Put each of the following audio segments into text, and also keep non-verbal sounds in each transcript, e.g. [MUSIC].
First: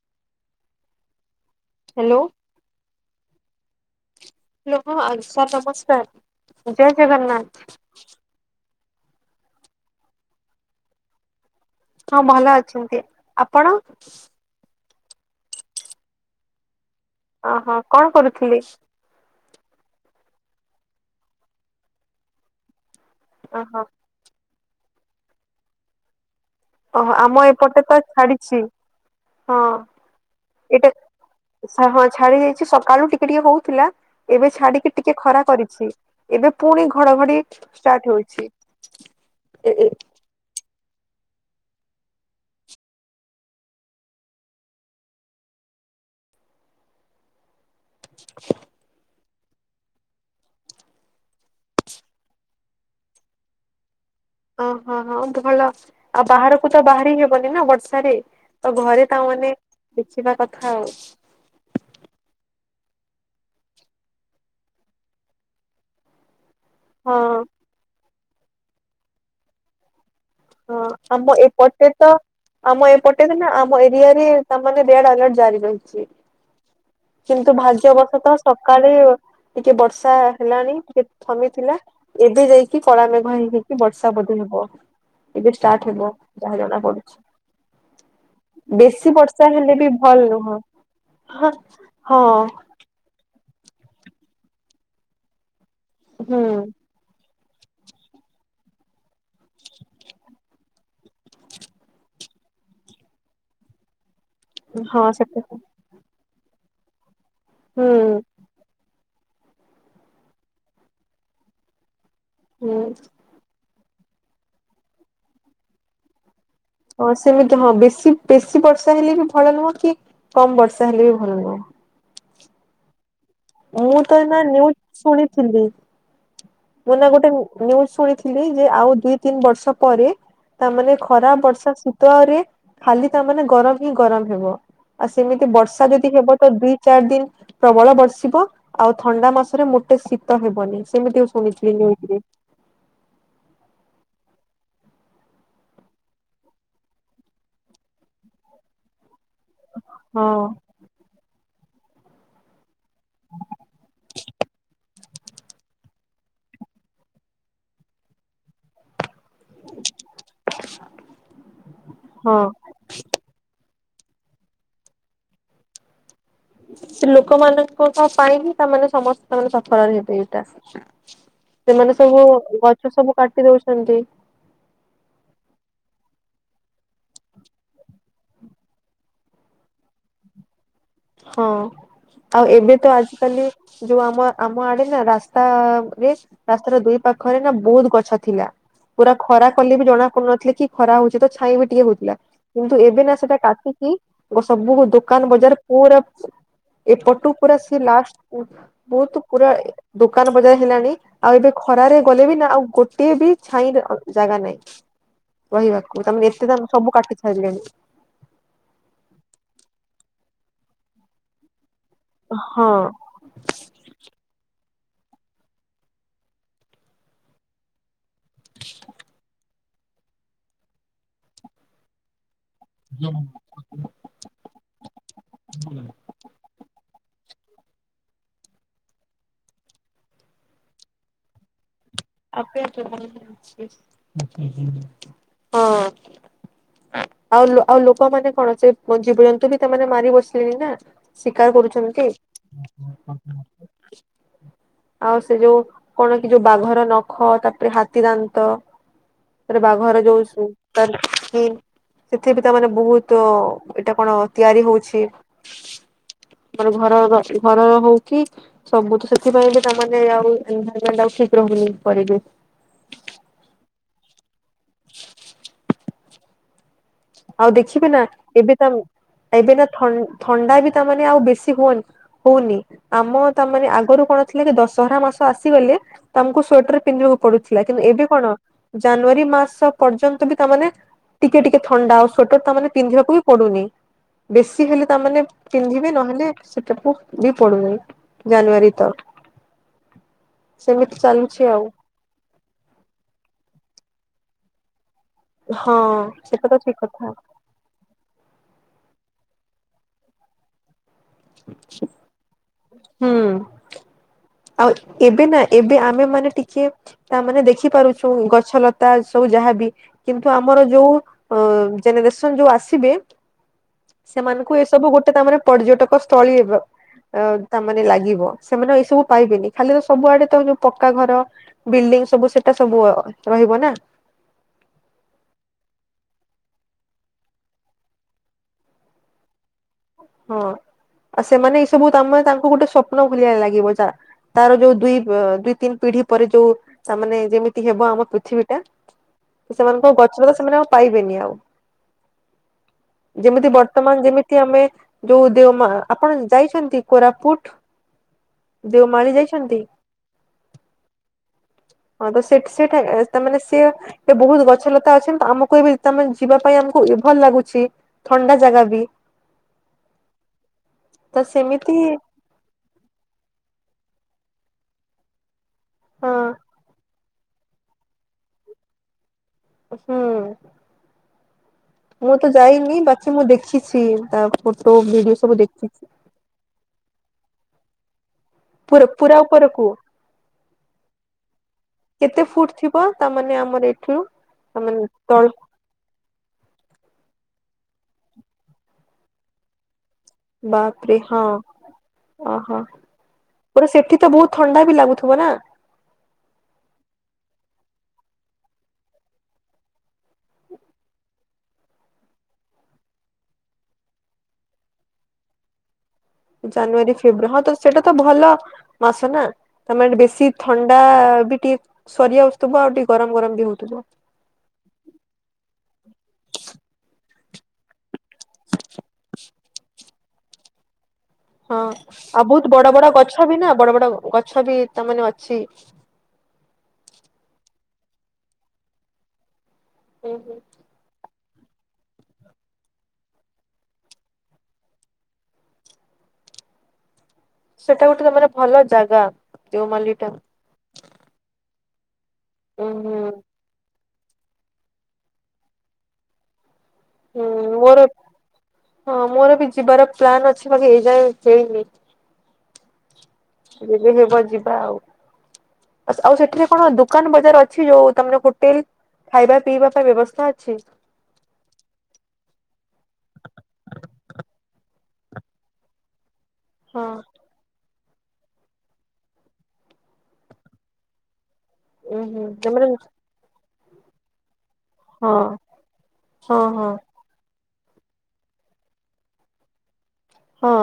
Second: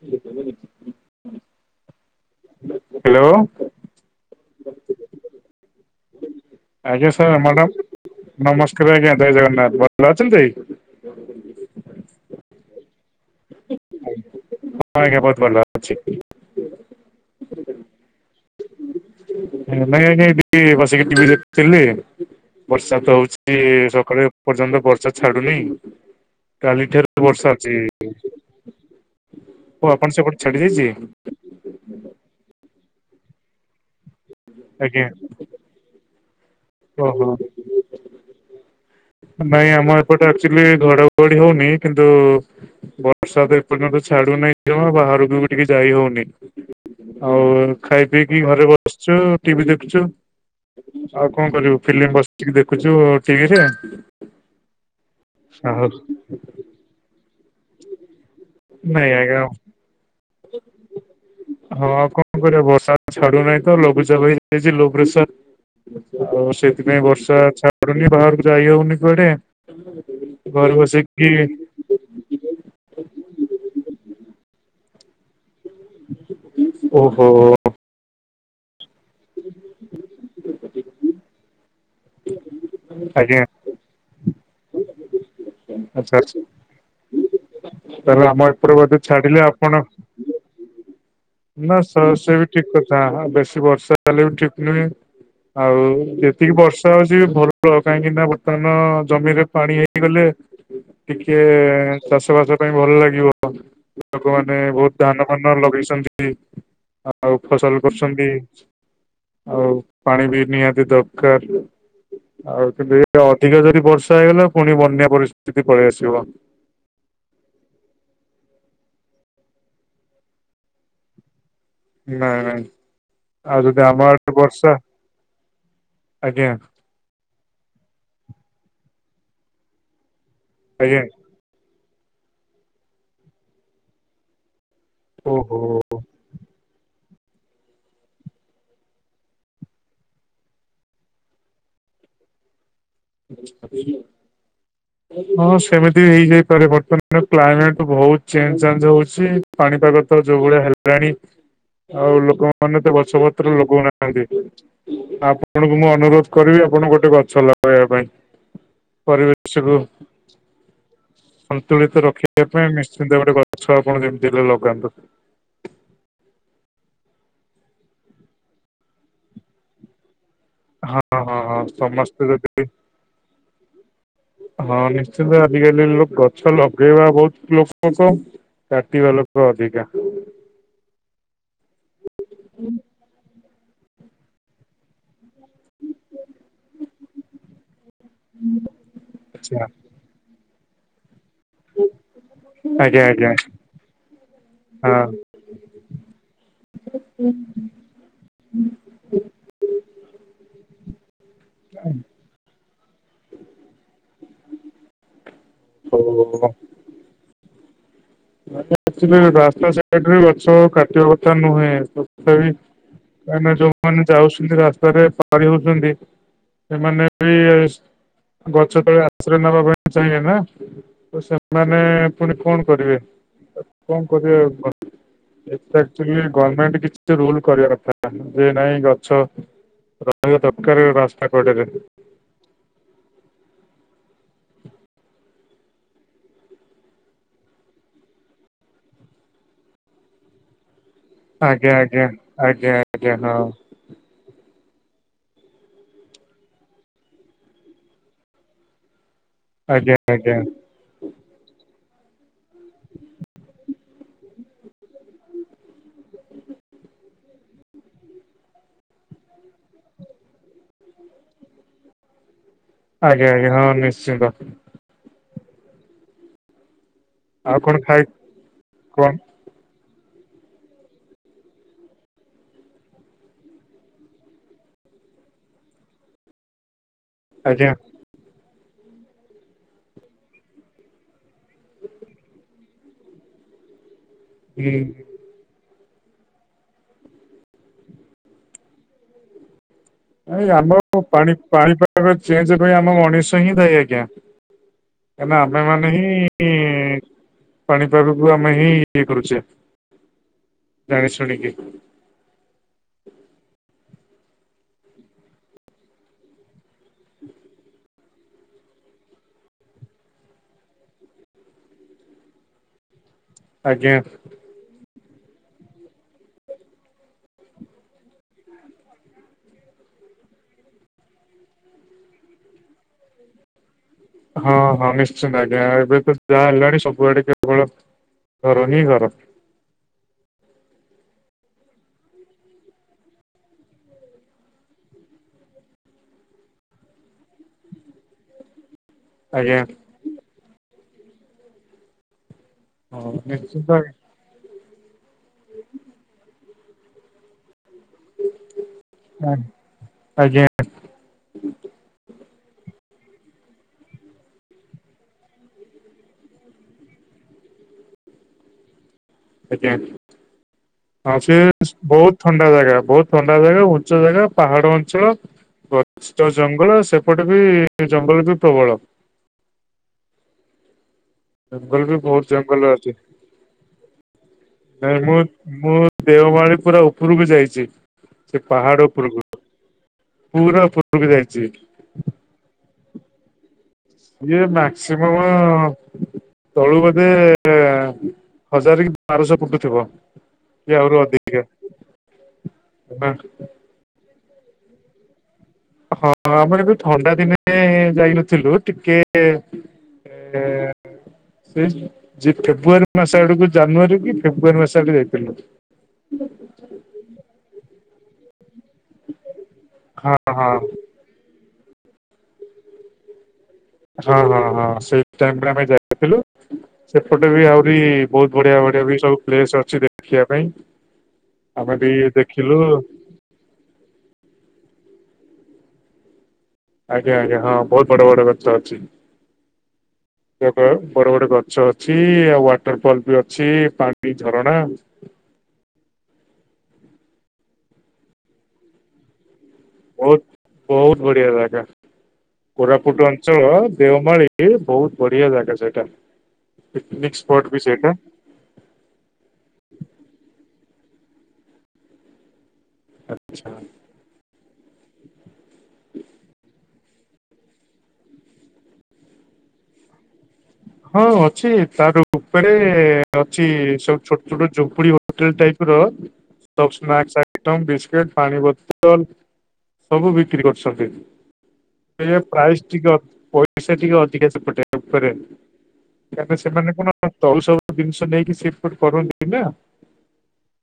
ଠିକ୍ ଅ ବଛି ହ ହ୍ୟାଲୋ ହ୍ୟାଲୋ ହ୍ୟାଲୋ ହ ଆ ସାର୍ ନମସ୍କାର ଜୟ ଆଜ୍ଞା ସାର୍ ଜଗନ୍ନାଥ ମ୍ୟାଡ଼ାମ ନମସ୍କାର ଆଜ୍ଞା ଜୟ ଜଗନ୍ନାଥ ଭଲ ଅଛନ୍ତି ହଁ ଭଲ ଅଛନ୍ତି ଆପଣ? ହଁ ଆଜ୍ଞା ବହୁତ ଭଲ ଅଛି। ଓହୋ କଣ କରୁଥିଲି? ନାଇଁ ଆଜ୍ଞା ଏଇ ଟିକେ ବସିକି ଟିଭି ଦେଖୁଥିଲି ବର୍ଷା ତ ହଉ ଛି ଓହୋ ସକାଳେ ଏ ପର୍ଯ୍ୟନ୍ତ ବର୍ଷା ଛାଡୁନି କାଲି ଠାରୁ ଓହୋ ଆମ ବର୍ଷା ଅଛି। ଏପଟେ ତ ଛାଡିଛି ହଁ ଓ ଆପଣ ସେପଟେ ଛାଡି ଯାଇଛି ଏଇଟା ଶା ହଁ ଛାଡି ଯାଇଛି ସକାଳୁ ଟିକେ ଟିକେ ହଉଥିଲା ଏବେ ଛାଡିକି ଆଜ୍ଞା ଟିକେ ଖରା କରିଛି। ଏବେ ପୁଣି ଓହୋ ଘଡଘଡି ଷ୍ଟାର୍ଟ ହଉଛି ନାଇଁ ଆମ ଏ ଏପଟେ ଆକଚୁଆଲି ଘଡଘଡି ହଉନି କିନ୍ତୁ ବର୍ଷା ତ ଏପର୍ଯ୍ୟନ୍ତ ଛାଡୁନାହିଁ ଜମା ବାହାରକୁ ବି ଟିକେ ଯାଇ ହଉନି ଆଉ ଖାଇ ପିଇକି ଘରେ ବସିଛୁ ଟିଭି ଦେଖୁଛୁ ଆଉ କଣ କରିବୁ ଫିଲ୍ମ ବସିକି ଦେଖୁଛୁ ଟିଭିରେ ଓହୋ ହଁ ଉତୁ ଭଲ ଆଉ ବାହାରକୁ ତ ବାହାରି ହବନି ନା ବର୍ଷାରେ ତ ଘରେ ନାଇଁ ତା ଆଜ୍ଞା ମାନେ ଦେଖିବା କଥା ଆଉ ହଁ କଣ କରିବା ବର୍ଷା ଛାଡୁନାହିଁ ତ ଲଘୁଚାପ ହେଇଯାଇଛି ଲୋ ପ୍ରେସର ଆଉ ସେଥିପାଇଁ ହଁ ବର୍ଷା ଛାଡୁନି ବାହାରକୁ ଯାଇହଉନି କୁଆଡେ ଘରେ ହଁ ବସିକି ଆମ ଏପଟେ ତ ଆମ ଏପଟେରେ ନା ଆମ ଏରିଆ ରେ ତାମାନେ ରେଡ ଆଲର୍ଟ ଜାରି ରହି ଚି। ଓହୋ କିନ୍ତୁ ଭାଗ୍ୟ ଅବସତଃ ସକାଳେ ଟିକେ ବର୍ଷା ହେଲାଣି ଟିକେ ଥମିଥିଲା ଏବେ ଯାଇକି କି କଳ ମେଘ ଆଜ୍ଞା ହେଇ ହେଇକି ବର୍ଷା ବୋଧେ ହେବ ଏବେ ଷ୍ଟାର୍ଟ ହେବ ଯାହା ଜଣା ପଡୁଛି। ତାଲେ ଆମ ଏପଟ ବୋଧେ ବେଶୀ ବର୍ଷା ଛାଡିଲେ ହେଲେ ଆପଣ ବି ଭଲ ନୁହଁ। ହଁ ନା ସ ସେ ବି ଠିକ୍ କରିଚି। ବେଶୀ ବର୍ଷା ହେଲେ ବି ଠିକ ନୁହେଁ ଆଉ ହୁଁ ଯେତିକି ବର୍ଷା ହଉଚି ଭଲ [UNINTELLIGIBLE] କାହିଁକି ନା ବର୍ତ୍ତମାନ ଜମିରେ ପାଣି ହେଇଗଲେ ଟିକେ ଚାଷବାସ ପାଇଁ ଭଲ ଲାଗିବ। ଲୋକମାନେ ବହୁତ ହଁ ଧାନ ସେଟା ଫାନ ହୁଁ ଲଗେଇଚନ୍ତି ଆଉ ଫସଲ କରୁଚନ୍ତି ଆଉ ପାଣି ବି ନିହାତି ଦରକାର। ହୁଁ ଆଉକିନ୍ତୁ ଏଇଆ ଅଧିକା ଯଦି ବର୍ଷା ହେଇଗଲା ପୁଣି ବନ୍ୟା ପରିସ୍ଥିତି ପଳେଇ ଆସିବ। ହଁ ସେମିତି ହଁ ବେଶୀ ବେଶୀ ବର୍ଷା ହେଲେ ବି ଭଲ ନୁହଁ କି କମ ବର୍ଷା ହେଲେ ବି ଭଲ ନୁହଁ। ନାଇଁ ନାଇଁ ଆଉ ଯଦି ମୁଁ ଆମେ ତ ନା ବର୍ଷା ନ୍ୟୁଜ ଶୁଣିଥିଲି ଆଜ୍ଞା। ମୁଁ ନା ଗୋଟେ ନ୍ୟୁଜ ଶୁଣିଥିଲି ଯେ ଆଉ ଦୁଇ ତିନି ବର୍ଷ ପରେ ତାମାନେ ଆଜ୍ଞା ଖରା ବର୍ଷା ଶୀତରେ ଖାଲି ତାମାନୋନେ ଗରମ ହିଁ ଗରମ ହେବ। ଆଉ ସେମିତି ଓହୋ ବର୍ଷା ଯଦି ହେବ ତ ଦିଇ ଚାରି ଦିନ ପ୍ରବଳ ବର୍ଷିବ ଆଉ ଥଣ୍ଡା ମାସରେ ମୋଟେ ଶୀତ ହେବନି ସେମିତି ଶୁଣିଥିଲି ନ୍ୟୁଜ ରେ। [UNINTELLIGIBLE] ହଁ ସେମିତି ବି ହେଇଯାଇପାରେ ବର୍ତ୍ତମାନ କ୍ଲାଇମେଟ ବହୁତ ଚେଞ୍ଜ ଚାଞ୍ଜ ହଉଚି। ପାଣିପାଗ ତ ଯୋଉ ହଁ। ଭଳିଆ ହେଲାଣି ଆଉ ଲୋକ ମାନେ ତ ବଛବତ୍ର ଲଗୋଉ ନାହାନ୍ତି ଆ ଆପଣଙ୍କୁ ମୁଁ ଅନୁରୋଧ କରିବି ଆପଣ ଗୋଟେ ଗଛ ଲଗେଇବା ପାଇଁ। ପରିବେଶକୁ ଆଛା ସନ୍ତୁଳିତ ରଖିବା ପାଇଁ ନିଶ୍ଚିନ୍ତ ଗୋଟେ ଗଛ ଆପଣ ଯେମିତି ହେଲେ ଲଗାନ୍ତୁ। ସେ ଲୋକମାନଙ୍କ ପାଇଁ ହିଁ ତାମାନେ ସମସ୍ତୋନେ ସଫଳରେ ହେବେ ଏଇଟା। ହଁ ହଁ ହଁ ସେମାନେ ସମସ୍ତେ ସବୁ ଯଦି ଗଛ ସବୁ କାଟି ଦଉଚନ୍ତି ହଁ ନିଶ୍ଚିନ୍ତ ଆଜିକାଲି ଲ ଗଛ ଲଗେଇବା ବହୁତ ଲୋକଙ୍କ କାଟିବା ଲୋକ ଅଧିକା। ହଁ ଆଉ ଏବେ ତ ଆଜିକାଲି ଯୋଉ ଆମ ଆମ ଆଡେ ନା ରାସ୍ତା ରେ ରାସ୍ତାର ଦୁଇ ପାଖରେ ନା ବହୁତ ଗଛ ଥିଲା। ପୁରା ଖରା ଆଚ୍ଛା କଲେ ବି ଜଣା ପଡୁନଥିଲେ କି ଖରା ହଉଚି ତ ଛାଇଁ ବି ଟିକେ ହଉଥିଲା। କିନ୍ତୁ ଆଜ୍ଞା ଏବେ ନା ଆଜ୍ଞା ସେଟା କାଟିକି ସବୁ ହଁ। ଦୋକାନ ବଜାର ର ଏ ପଟୁ ପୁର ସେ ଲାଷ୍ଟ ବହୁତୁ ପୁରା ଦୋକାନ ବଜାର ହେଲାଣି ଆଉ ଏବେ ଖରାରେ ଗଲେ ବି ନା ଆଉ ଗୋଟିଏ ବି ଛାଇଁ ର ଜାଗା ନାଇଁ। ରହିବାକୁ ତା ମାନେ ଏତେ ତମେ ସବୁ କାଟି ସାଇଲେଣି। ଆକଚୁଆଲି ରାସ୍ତା ସାଇଟରେ ଗଛ କାଟିବା କଥା ନୁହେଁ, ତଥାପି ହଁ। କାଇଁକିନା ଯୋଉମାନେ ଯାଉଚନ୍ତି ରାସ୍ତାରେ ପାରି ହଉଚନ୍ତି ସେମାନେ ବି ଗଛ ତଳେ ଆଶ୍ରୟ ନେବା ପାଇଁ ଚାହିଁବେ ନା। ତ ସେମାନେ ପୁଣି କଣ କରିବେ, କଣ କରିବେ ଆଉ କ ଏଇଟା ଆକ୍ଚୁଲି ଗର୍ମେଣ୍ଟ କିଛି ରୁଲ କରିବା କଥା ଯେ ନାଇଁ ଗଛ ରହିଆ ଦକାର ରାସ୍ତା କଡରେ। ଆପେ ଆପେ [UNINTELLIGIBLE] ହଁ। ଆଉ ଆଉ ଲୋକ ମାନେ କଣ ସେ ଜୀବଜନ୍ତୁ ବି ତା ମାନେ ମାରି ବସିଲେଣିି ନା। ଶିକାର ଆଜ୍ଞା ଆଜ୍ଞା କରୁଚନ୍ତି ଆଜ୍ଞା ଆଜ୍ଞା ହଁ [UNINTELLIGIBLE] ଆଉ ସେ ଯୋଉ କଣ କି ଯୋଉ ବାଘର ନ ଖ ତାପରେ ହାତୀ ଦାନ୍ତ ତାରେ ଆଜ୍ଞା ବାଘର ଯୋଉ ଆଜ୍ଞା ସୁ ତାର ସି ସେଥିରେ ବି ତା ମାନେ ବହୁତ୍ ଏଇଟା କଣ ତିଆରି ହଉଛି। ମାନେ ଘରର [UNINTELLIGIBLE] ହଉ କି ସବୁ ତ ସେଥିପାଇଁ ବି ତା ମାନେ ଆଉ ଏନଭାରମେଣ୍ଟ୍ ଆଉ ଠିକ୍ ରହୁନି [UNINTELLIGIBLE] ଆଜ୍ଞା ଆଜ୍ଞା ହଁ ନିଶ୍ଚିନ୍ତ। [INAUDIBLE] ଆଉ କଣ ଦେଖିବେ ନା ଖାଇ ଏବେ ତା କଣ ଏବେ ନା ଥ ଥଣ୍ଡା ବି ତାମାନେ ଆଉ ବେଶୀ ହୁଅନି। ହଉନି ଆମ ତା ମାନେ ଆଗରୁ କଣ ଥିଲା କି ଦଶହରା ମାସ ଆସିଗଲେ ତମକୁ ସ୍ଵେଟର୍ ପିନ୍ଧିବାକୁ ପଡୁଥିଲା ଆଜ୍ଞା କିନ୍ତୁ ଏବେ କଣ ଜାନୁଆରୀ ମାସ ପର୍ଯ୍ୟନ୍ତ ବି ତାମାନେ ଟିକେ ଟିକେ ଥଣ୍ଡା ଆଉ ସ୍ଵେଟର୍ ତା ମାନେ ପିନ୍ଧିବାକୁ ବି ପଡୁନି ବେଶୀ ହୁଁ। ହେଲେ ତା ମାନେ ପିନ୍ଧିବେ ନହେଲେ ସେଟାକୁ ବି ପଡୁନାହିଁ ଜାନୁଆରୀ ତ ଏ ସେମିତି ଆମର ପାଣି ଚାଲୁଛି ଆଉ ପାଣିପାଗ ଚେଞ୍ଜ ପାଇଁ ଆମ ମଣିଷ ହିଁ ଦାୟୀ ଆଜ୍ଞା। କାଇଁ ନା ଆମେ ହଁ ମାନେ ହିଁ ସେଟା ଇ ତ ଠିକ କଥା ପାଣିପାଗକୁ ଆମେ ହିଁ ଇଏ କରୁଚେ ଜାଣିଶୁଣିକି। ହୁଁ। ଆଉ ଏବେ ନା ଏବେ ଆମେ ମାନେ ଟିକେ ତା ମାନେ ଦେଖି ପାରୁଚୁ ଗଛଲତା ସବୁ ଯାହା ବି କିନ୍ତୁ ଆମର ଯୋଉ ଅ ଜେନେରେସନ୍ ଯୋଉ ଆସିବେ ଆଜ୍ଞା। ସେମାନଙ୍କୁ ଏସବୁ ଗୋଟେ ତା ମାନେ ପର୍ଯ୍ୟଟକସ୍ଥଳୀ ତାମାନେ ଲାଗିବ ସେମାନେ ଏସବୁ ପାଇବେନି ଖାଲି ତ ସବୁଆଡ଼େ ତ ଯୋଉ ପକ୍କା ଘର ବିଲଡିଙ୍ଗ୍ ସବୁ ସେଟା ସବୁ ରହିବ ନା। ହଁ ହଁ ନିଶ୍ଚିନ୍ତ ଆଜ୍ଞା ଏବେ ତ ଯା ହେଲାଣି ସବୁଆଡ଼େ କେବଳ ଘର ହିଁ ଘର। ହଁ ଆଉ ସେମାନେ ଏଇ ସବୁ ତମେ ତାଙ୍କୁ ଗୋଟେ ସ୍ୱପ୍ନ ଭଳିଆ ଲାଗିବ ଯା ତାର ଯୋଉ ଦୁଇ ଅ ଦୁଇ ତିନି ପିଢ଼ି ପରେ ଯୋଉ ତା ମାନେ ଯେମିତି ହେବ ଆମ ପୃଥିବୀ ଟା ଆଜ୍ଞା ସେମାନଙ୍କ ଗଛଲତା ସେମାନେ ଆଉ ପାଇବେନି ଆଉ। ହଁ ଯେମିତି ନିଶ୍ଚିନ୍ତ ଆଜ୍ଞା ବର୍ତ୍ତମାନ ଯେମି ଆମେ ଯୋଉ ଦେଓମା ଆପଣ ଯାଇଛନ୍ତି କୋରାପୁଟ? ଦେଓମାଳି ଯାଇଛନ୍ତି? ଆଜ୍ଞା। [INAUDIBLE] ହଁ ତ ସେଠି ସେଇଠା ତା ମାନେ ସିଏ ଏ ବହୁତ୍ ଗଛଲତା ଅଛନ୍ତି‌ ଆମକୁ ଏବେ ତମେ ଯିବା ପାଇଁ ଆମକୁ ଇଭଲ୍ ଲାଗୁଛି। ଥଣ୍ଡା ଜାଗା ବି। ଆଜ୍ଞା ହଁ ତ ସେ ସେମିତି ବହୁତ୍ ଥଣ୍ଡା ଜାଗା ବହୁତ ଥଣ୍ଡା ଜାଗା, ଉଞ୍ଚ ଜାଗା, ପାହାଡ଼ ଅଞ୍ଚଳ ହଁ ଗଛ, ଜଙ୍ଗଲ ସେ ଏପଟେ ବି ଜଙ୍ଗଳ ବି ପ୍ରବଳ। ହୁଁ। ଜଙ୍ଗଲ ବି ମୁଁ ବହୁତ ତ ଜଙ୍ଗଲ ଯାଇନି ଅଛି ବାକି ମୁଁ ଦେଖିଛି ତା ଫଟୋ ନାଇଁ ଭିଡ଼ିଓ ମୁଁ ସବୁ ଦେଖି ମୁଁ ଦେଓମାଳି ପୁରା ଉପରକୁ ଯାଇଛି ସେ ପୁରା ପାହାଡ଼ ପୁରା ଉପରକୁ। ଉପରକୁ ପୂରା ଉପରକୁ ଯାଇଛି। କେତେ ଫୁଟ୍ ଥିବ ତାମାନେ ଆମର ଏ ଇଏ ମାକ୍ସିମମ୍ ତଳୁ ବୋଧେ ହଜାର କି ବାରଶହ ଫୁଟ୍ ଥିବ। କି ବାପରେ ଆହୁରି ହଁ [UNINTELLIGIBLE] ନା ପୂରା ସେଠି ତ ବହୁତ୍ ଥଣ୍ଡା ବି ଲାଗୁଥିବ ନା। ହଁ ଆମର ବି ଥଣ୍ଡା ଦିନେ ଯାଇନଥିଲୁ ଟିକେ [UNINTELLIGIBLE] ସେ ଯେ ଫେବୃୟାରୀ ମାସ ଆଡ଼କୁ ଜାନୁଆରୀ କି ଫେବୃୟାରୀ ମାସ ଆଡ଼କୁ ଯାଇଥିଲୁ। ଜାନୁଆରୀ ଫେବୃ ହଁ ତ ସେଟା ତ ଭଲ ମାସ ନା। ତାମାନେ ହଁ ବେଶୀ ହଁ ଥଣ୍ଡା ବି ଟିକେ ସରିି ଆସୁଥିବ। ଆଉ ଟିକେ ଗରମ ଗରମ ବି ହଉଥିବ। ହଁ ହଁ ହଁ ସେଇ ଟାଇମ୍ ରେ ଆମେ ଯାଇଥିଲୁ। ସେପଟେ ବି ଆହୁରି ବହୁତ ବଢିଆ ବଢିଆ ବି ସବୁ ପ୍ଲେସ ଅଛି ଦେଖିବା ପାଇଁ। ହଁ ଆମେ ବି ଆଉ ବହୁତ ଦେଖିଲୁ ବଡ ବଡ ଗଛ ବି ନା ବଡ ବଡ ଗଛ ବି ତାମାନେ ଅଛି। ଆଜ୍ଞା ଆଜ୍ଞା ହଁ ବହୁତ ବଡ ବଡ ଗଛ ଅଛି। ହୁଁ ହୁଁ [UNINTELLIGIBLE] ବଡ ବଡ ଗଛ ଅଛି ଆଉ ୱାଟର ଫଲ ବି ଅଛି ପାଣି ଝରଣା। ସେଇଟା ଗୋଟେ ତମର ଭଲ ଜାଗା ଦେଉମାଲି ଟା। ବହୁତ ବହୁତ ବଢିଆ ଜାଗା ଉଁ ହୁଁ କୋରାପୁଟ ଅଞ୍ଚଳ। ଦେଓମାଳି ବହୁତ ବଢିଆ ଜାଗା ସେଇଟା ପିକନିକ ହୁଁ ସ୍ପଟ ବି ମୋର ସେଇଟା। ହଁ ମୋର ବି ଯିବାର ପ୍ଲାନ୍ ଅଛି ବାକି ଏଇଯାଏଁ ହେଇନି। ଆଚ୍ଛା। ଯେବେ ହେବ ଯିବା ଆଉ, ଆଉ ସେଠୀରେ କଣ ଦୋକାନ ବଜାର ଅଛି ଯୋଉ ତମର ହୋଟେଲ ଖାଇବା ପିଇବା ପାଇଁ ବ୍ୟବସ୍ଥା ଅଛି। ହଁ ଅଛି, ତାର ଉପରେ ଅଛି ସବୁ ଛୋଟ ଛୋଟ ଝୁମ୍ପୁଡି ହୋଟେଲ ଟାଇପ୍ ର। [INAUDIBLE] ସବୁ ହଁ ସ୍ନାକ୍ସ ଆଇଟମ ବିସ୍କୁଟ ପାଣି ବୋତଲ ସବୁ ବିକ୍ରି କରୁଛନ୍ତି। ଉଁ ସିଏ ହୁଁ ପ୍ରାଇସ୍ ତମର ଟିକ ଅ ପଇସା ଟିକେ ଅଧିକା ସେପଟେ ଉପରେ। ହଁ ବାକି ହଁ ହଁ ସେମାନେ କଣ ତଳୁ ସବୁ ଜିନିଷ ନେଇକି ସେ ଫିଟ୍ କରନ୍ତି ନା। ହଁ।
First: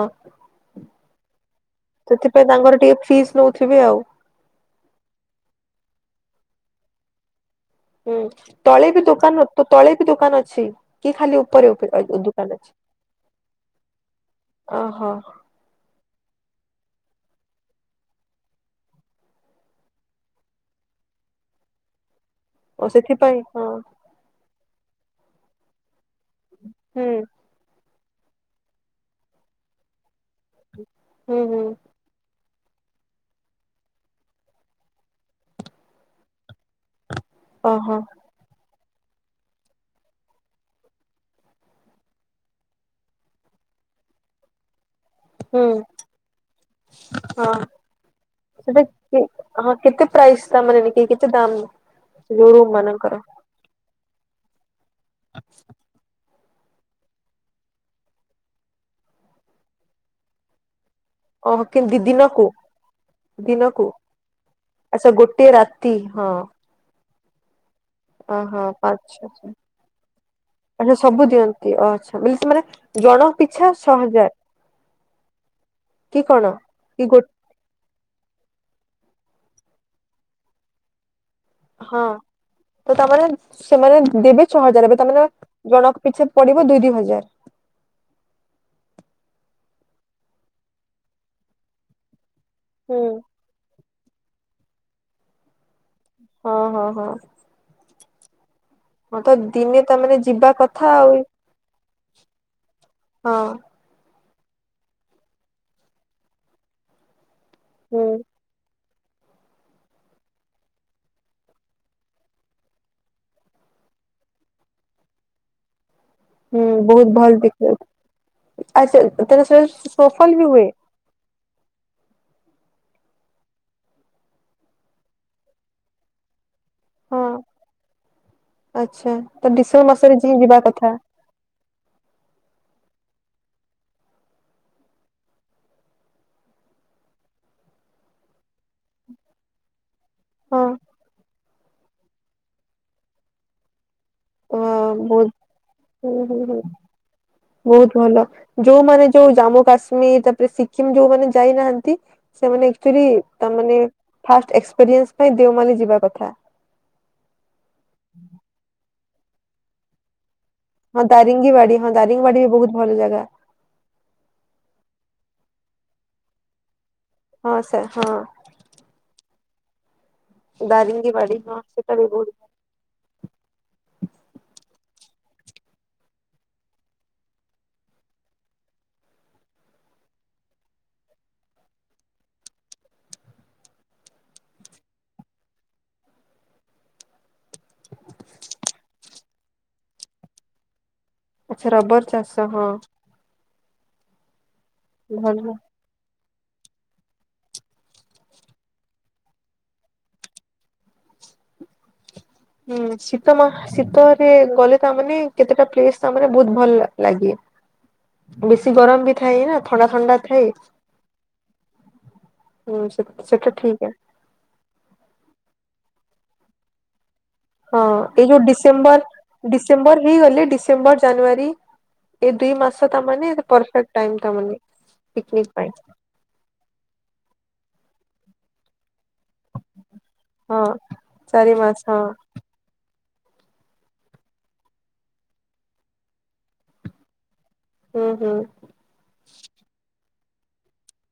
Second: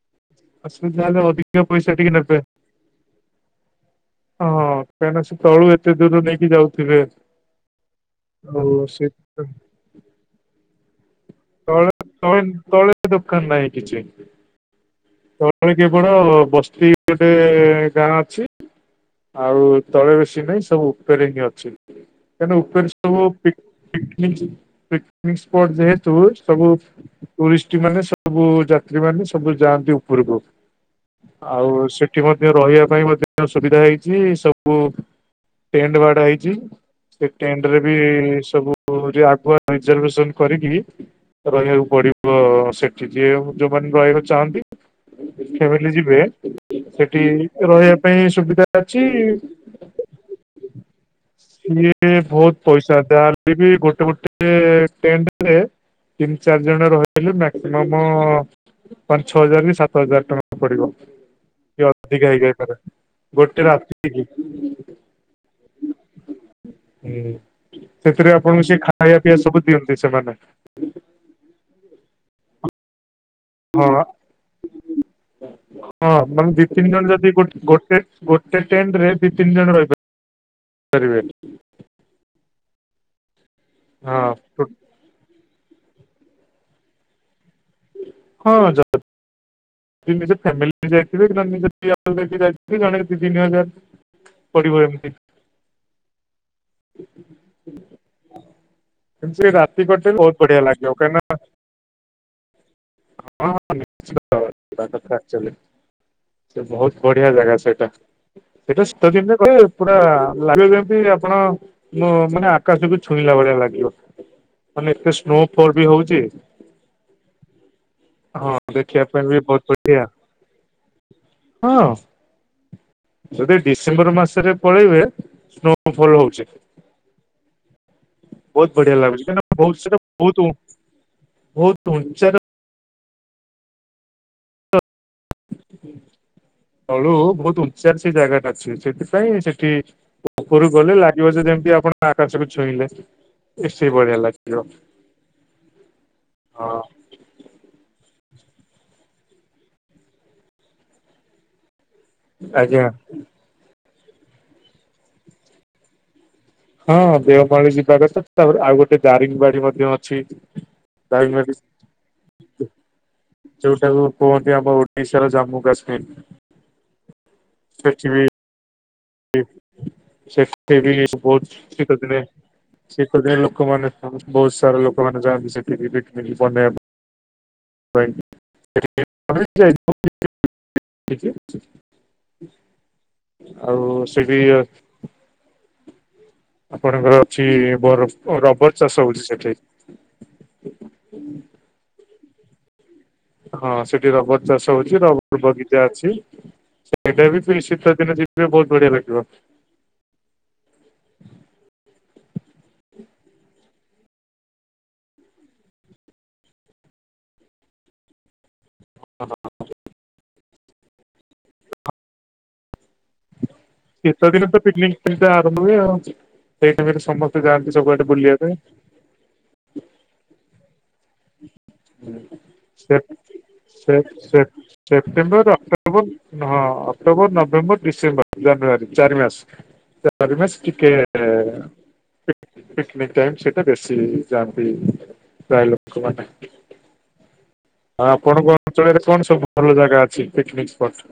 ଅସୁବିଧା ହେଲେ [UNINTELLIGIBLE] ଯ ପଇସାଟି ସେଥିପାଇଁ ତାଙ୍କର ଟିକେ ଫିସ୍ ନଉଥିବେ ଆଉ। ହଁ କାହିଁନା ସେ ତଳୁ ଏତେ ଦୂର ନେଇକି ଯାଉଥିବେ। ହୁଁ ଆଉ ତଳେ ବି ସେ ଦୋକାନ ଅ ତଳେ ବି ଦୋକାନ ଅଛି କି ଖାଲି ଉ ତଳେ ତଳେ ତଳେ ଦୋକାନ ନାହିଁ କିଛି। ଅହୋ। ତଳେ କେବଳ ବସ୍ତି ଗୋଟେ ଗାଁ ଅଛି। ଆଉ ତଳେ ବେଶି ନାହିଁ ସବୁ ଉପରେ ହିଁ ଅଛି। କାରଣ ଉପରେ ଓ ସବୁ ସେଥିପାଇଁ ପିକ୍ ହଁ ପିକନିକ୍ ପିକନିକ୍ ସ୍ପଟ ଯେହେ ତୁ ସବୁ ହୁଁ ଟୁରିଷ୍ଟ ମାନେ ସବୁ ଯାତ୍ରୀ ମାନେ ସବୁ ଯାଆନ୍ତି ଉ ପୁରୁକୁ ହୁଁ ହୁଁ ଆଉ ସେଠ ଠି ମଧ୍ୟ ରହିବା ପାଇଁ ମଧ୍ୟ ସୁବିଧା ହେଇଛି ସବୁ ଟେଣ୍ଟ ବାଡ଼ା ହେଇଛି। ସେ ଟେଣ୍ଡରେ ବି ଓହୋ ସବୁ ଯେ ଆଗୁଆ ରିଜରଭସନ କରିକି। ରହିବାକୁ ପଡିବ ସେଠି ଯିଏ ଯୋଉମାନେ ରହିବାକୁ ଚାହାନ୍ତି। ହୁଁ ଫ୍ୟାମିଲି ଯିବେ। ସେଠି ହଁ ରହିବା ପାଇଁ ସୁବିଧା ସେଟା ଅଛି। ହଁ କେତେ ପ୍ରାଇସ୍ ତା ମାନେ ନି ଇଏ ବହୁତ ପଇସା ଦେଲେ ବି ଗୋଟେ ଗୋଟେ ଟେଣ୍ଡରେ। ତିନି ଚାରି ଜଣ ରହିଲେ ମ୍ୟାକ୍ସିମମ୍ ପାଞ୍ଚ ଛଅ ହଜାର କି ସାତ ହଜାର ଟଙ୍କା ପଡିବ। ଓହୋ କି ଦି ଅଧିକା ଦିନକୁ ହେଇଯାଇ ପାରେ ଗୋଟେ ଦିନକୁ ରାତି କି। ଆଚ୍ଛା ଗୋଟିଏ ରାତି ହଁ। ହୁଁ ସେଥିରେ ଓହୋ ଆପଣଙ୍କୁ ସେ ପାଞ୍ଚ ଖାଇବା ପିଇବା ସବୁ ଦିଅନ୍ତି ସେମାନେ। ଆଚ୍ଛା ସବୁ ଦିଅନ୍ତି ଓ ଆଚ୍ଛା ବି ସେ ମାନେ ଜଣଙ୍କ ପିଛା ହଁ ଛଅ ହଜାର। ହଁ କି କଣ? ମାନେ ଦି ତିନି କି ଜଣ ଗୋ ଯଦି ଗୋଟ ଗୋଟେ। ଗୋଟେ ଟ୍ରେଣ୍ଡ ରେ ଦି ତିନି ଜଣ ରହିବ। ପାରିବେ। ହଁ ତ ତାମାନେ ସେମାନେ ଦେବେ ଛଅ ହଜାରେ ତମର ଜଣଙ୍କ ପିଛା ପଡିବ ଦୁଇ ଦି ହଜାର୍। ହଁ ଯ ଦି ନିଜ ଫ୍ୟାମିଲି ଯାଇଥିବେ କି ନିଜ [UNINTELLIGIBLE] ଯାଇଥିବେ ଜଣେ ହୁଁ। ଦି ତିନି ହଜାର୍ ପଡିବ ଏମ୍ତି। ହଁ-ହଁ-ହଁ। [UNINTELLIGIBLE] ଦିନେ ରାତି [UNINTELLIGIBLE] ତାମାନେ ବହୁତ୍ ଯିବା ବଢିଆ କଥା ଲାଗିବ, ଆଉ କଇଁନା [UNINTELLIGIBLE] ସେ ବହୁତ୍ ବଢିଆ ଜାଗା ସେଇଟା। ହଁ। ସେଇଟା ଶୀତ ଦିନେ ଗଲେ ପୁରା ଲାଗିବ ଜେମ୍ତି ଆପଣ ମୁଁ ମାନେ ଆକାଶକୁ ଛୁଇଁଲା ଭଳିଆ ଲାଗିବ, ମାନେ ଏତେ ସ୍ନୋ ଫଲ୍ ବି ହଉଚି। ହୁଁ ବହୁତ୍ ଭଲ୍ ଦେଖା [UNINTELLIGIBLE] ହଁ ଆ ସେ ଦେଖିବା ପାଇଁ ବି ବହୁତ ବଢିଆ [UNINTELLIGIBLE] ଫଲ୍ ବି ହୁଏ? ହଁ। ଯଦି ଡିସେମ୍ବର ମାସେରେ ପଳେଇବେ ସ୍ନୋ ଫଲ୍ ହଉଚି। ହଁ ବହୁତ୍ ବଢିଆ ଆଚ୍ଛା ଲାଗୁଚି, ତ [UNINTELLIGIBLE] ବହୁତ୍ ଡିସେମ୍ବର ସେଟା ମାସରେ ଯି ବହୁତୁ। ଯିବା କଥା ବହୁତ୍ ଉଞ୍ଚାର ତଳୁ ବହୁତ୍ ଉଞ୍ଚାରେ ସେ ଜାଗାଟା ଅଛି, ସେଇଥିପାଇଁ ସେଠି ହଁ ଉପରୁ ଗଲେ ଲାଗିବ ଯେ ଯେମ୍ତି ଆପଣ ଆକାଶକୁ ଛୁଇଁଲେ, ଏ ସେଇଭଳିଆ ଲାଗେ। ହଁ ବହୁତ୍ ହୁଁ-ହୁଁ-ହୁଁ ହଁ ବହୁତ୍ ଭଲ। ଯୋଉମାନେ ଯୋଉ ଜାମ୍ମୁ କାଶ୍ମୀର ତାପରେ ସିକିମ୍ ଯୋଉମାନେ ଯାଇନାହାନ୍ତି ସେମାନେ ଆଜ୍ଞା ଆକ୍ଚୁଆଲି ତା ମାନେ ଫାଷ୍ଟ ଏସ୍‌ପିରେନ୍ସ ପାଇଁ ଦେଓମାଲି ଯିବା କଥା। ହଁ ଦେଓମାଳି ଯିବା କଥା, ତାପରେ ଆଉ ଗୋଟେ ଦାରିଙ୍ଗବାଡି ମଧ୍ୟ ଅଛି। ହଁ ଦାରିଙ୍ଗବାଡି ଦାରିଙ୍ଗୀବାଡି, ହଁ ଦାରିଙ୍ଗବାଡି ବି ବହୁତ୍ ଭଲ ଜାଗା। ଯୋଉଟାକୁ କୁହନ୍ତି ଆମ ଓଡିଶାର ଜାମ୍ମୁ କାଶ୍ମୀର୍। ହଁ ସାର୍ ହଁ। ସେଠି ବି ଦାରିଙ୍ଗୀବାଡି ବହୁତ୍ ହଁ ସେଟା ବି ଶୀତଦିନେ ବହୁତ ଶୀତଦିନେ ଲୋକମାନେ ବହୁତ୍ ସାରା ଲୋକମାନେ ଯାଆନ୍ତି ସେଠିକିି ପିକନିକ୍ ବନେଇବା ପାଇଁ [INAUDIBLE] ଆଉ [UNINTELLIGIBLE] ଆପଣଙ୍କର ଅଛି ବର ରବର୍ ଚାଷ ହଉଛି ସେଠି। ଆଚ୍ଛା, ରବର୍ ଚାଷ ହଁ। ହଁ ସେଠି ରବର୍ ଚାଷ ହଉଚି, ଭଲ ରବର୍ ହୁଁ ବଗି ଅଛି, ସେଇଟା ବି ତ ଶୀତ ଦିନେ ଯିବେ ବହୁତ୍ ବଢିଆ ଲାଗିବ। ହୁଁ, ଶୀତ ମା ଶୀତରେ ଗଲେ ତା ମାନେ କେତେଟା ପ୍ଲେସ୍ ତା ମାନେ ବହୁତ୍ ଭଲ ଲାଗେ। ବେଶୀ ଗରମ୍ ବି ଥାଏ ନା। ଥଣ୍ଡା-ଥଣ୍ଡା ଥାଏ, ହୁଁ ସେଟା ଠିକେ। ଶୀତ ଦିନେ ତ ପିକନିକ୍ ଆରମ୍ଭ ହୁଏ ଆଉ, ସେଇ ଟାଇମ୍ ରେ ସମ ହଁ ଏଇଯୋଉ ଡିସେମ୍ବର୍-ଡିସେମ୍ବର୍ ହେଇଗଲେ ଡିସେମ୍ବର୍, ଜାନୁଆରୀ ଏ ଦୁଇ ମାସ ସେ ତା ମାନେ ସେ ପରଫେକ୍ଟ ଟାଇମ୍ ସେ ତାମାନେ ସେପ୍ଟେମ୍ବର ପିକନିକ୍ ପାଇଁ। ଅକ୍ଟୋବର ହଁ ଅକ୍ଟୋବର୍, ନଭେମ୍ବର୍, ଡିସେମ୍ବର୍, ଜାନୁଆରୀ ଚାରି ମାସ୍ ଚାରିମାସ୍ ହଁ ଟିକେ ଚାରି ମାସ ହଁ ପିକନିକ୍ ଟାଇମ୍ ସେଇଟା ବେଶୀ ଯାଆନ୍ତି ପ୍ରାୟ ଲୋକମାନେ। ଆଉ ହୁଁ ହୁଁ। ଆପଣଙ୍କ ଅଞ୍ଚଳରେ କଣ ସବୁ ଭଲ ଜାଗା ଅଛି ପିକନିକ ସ୍ପଟ୍?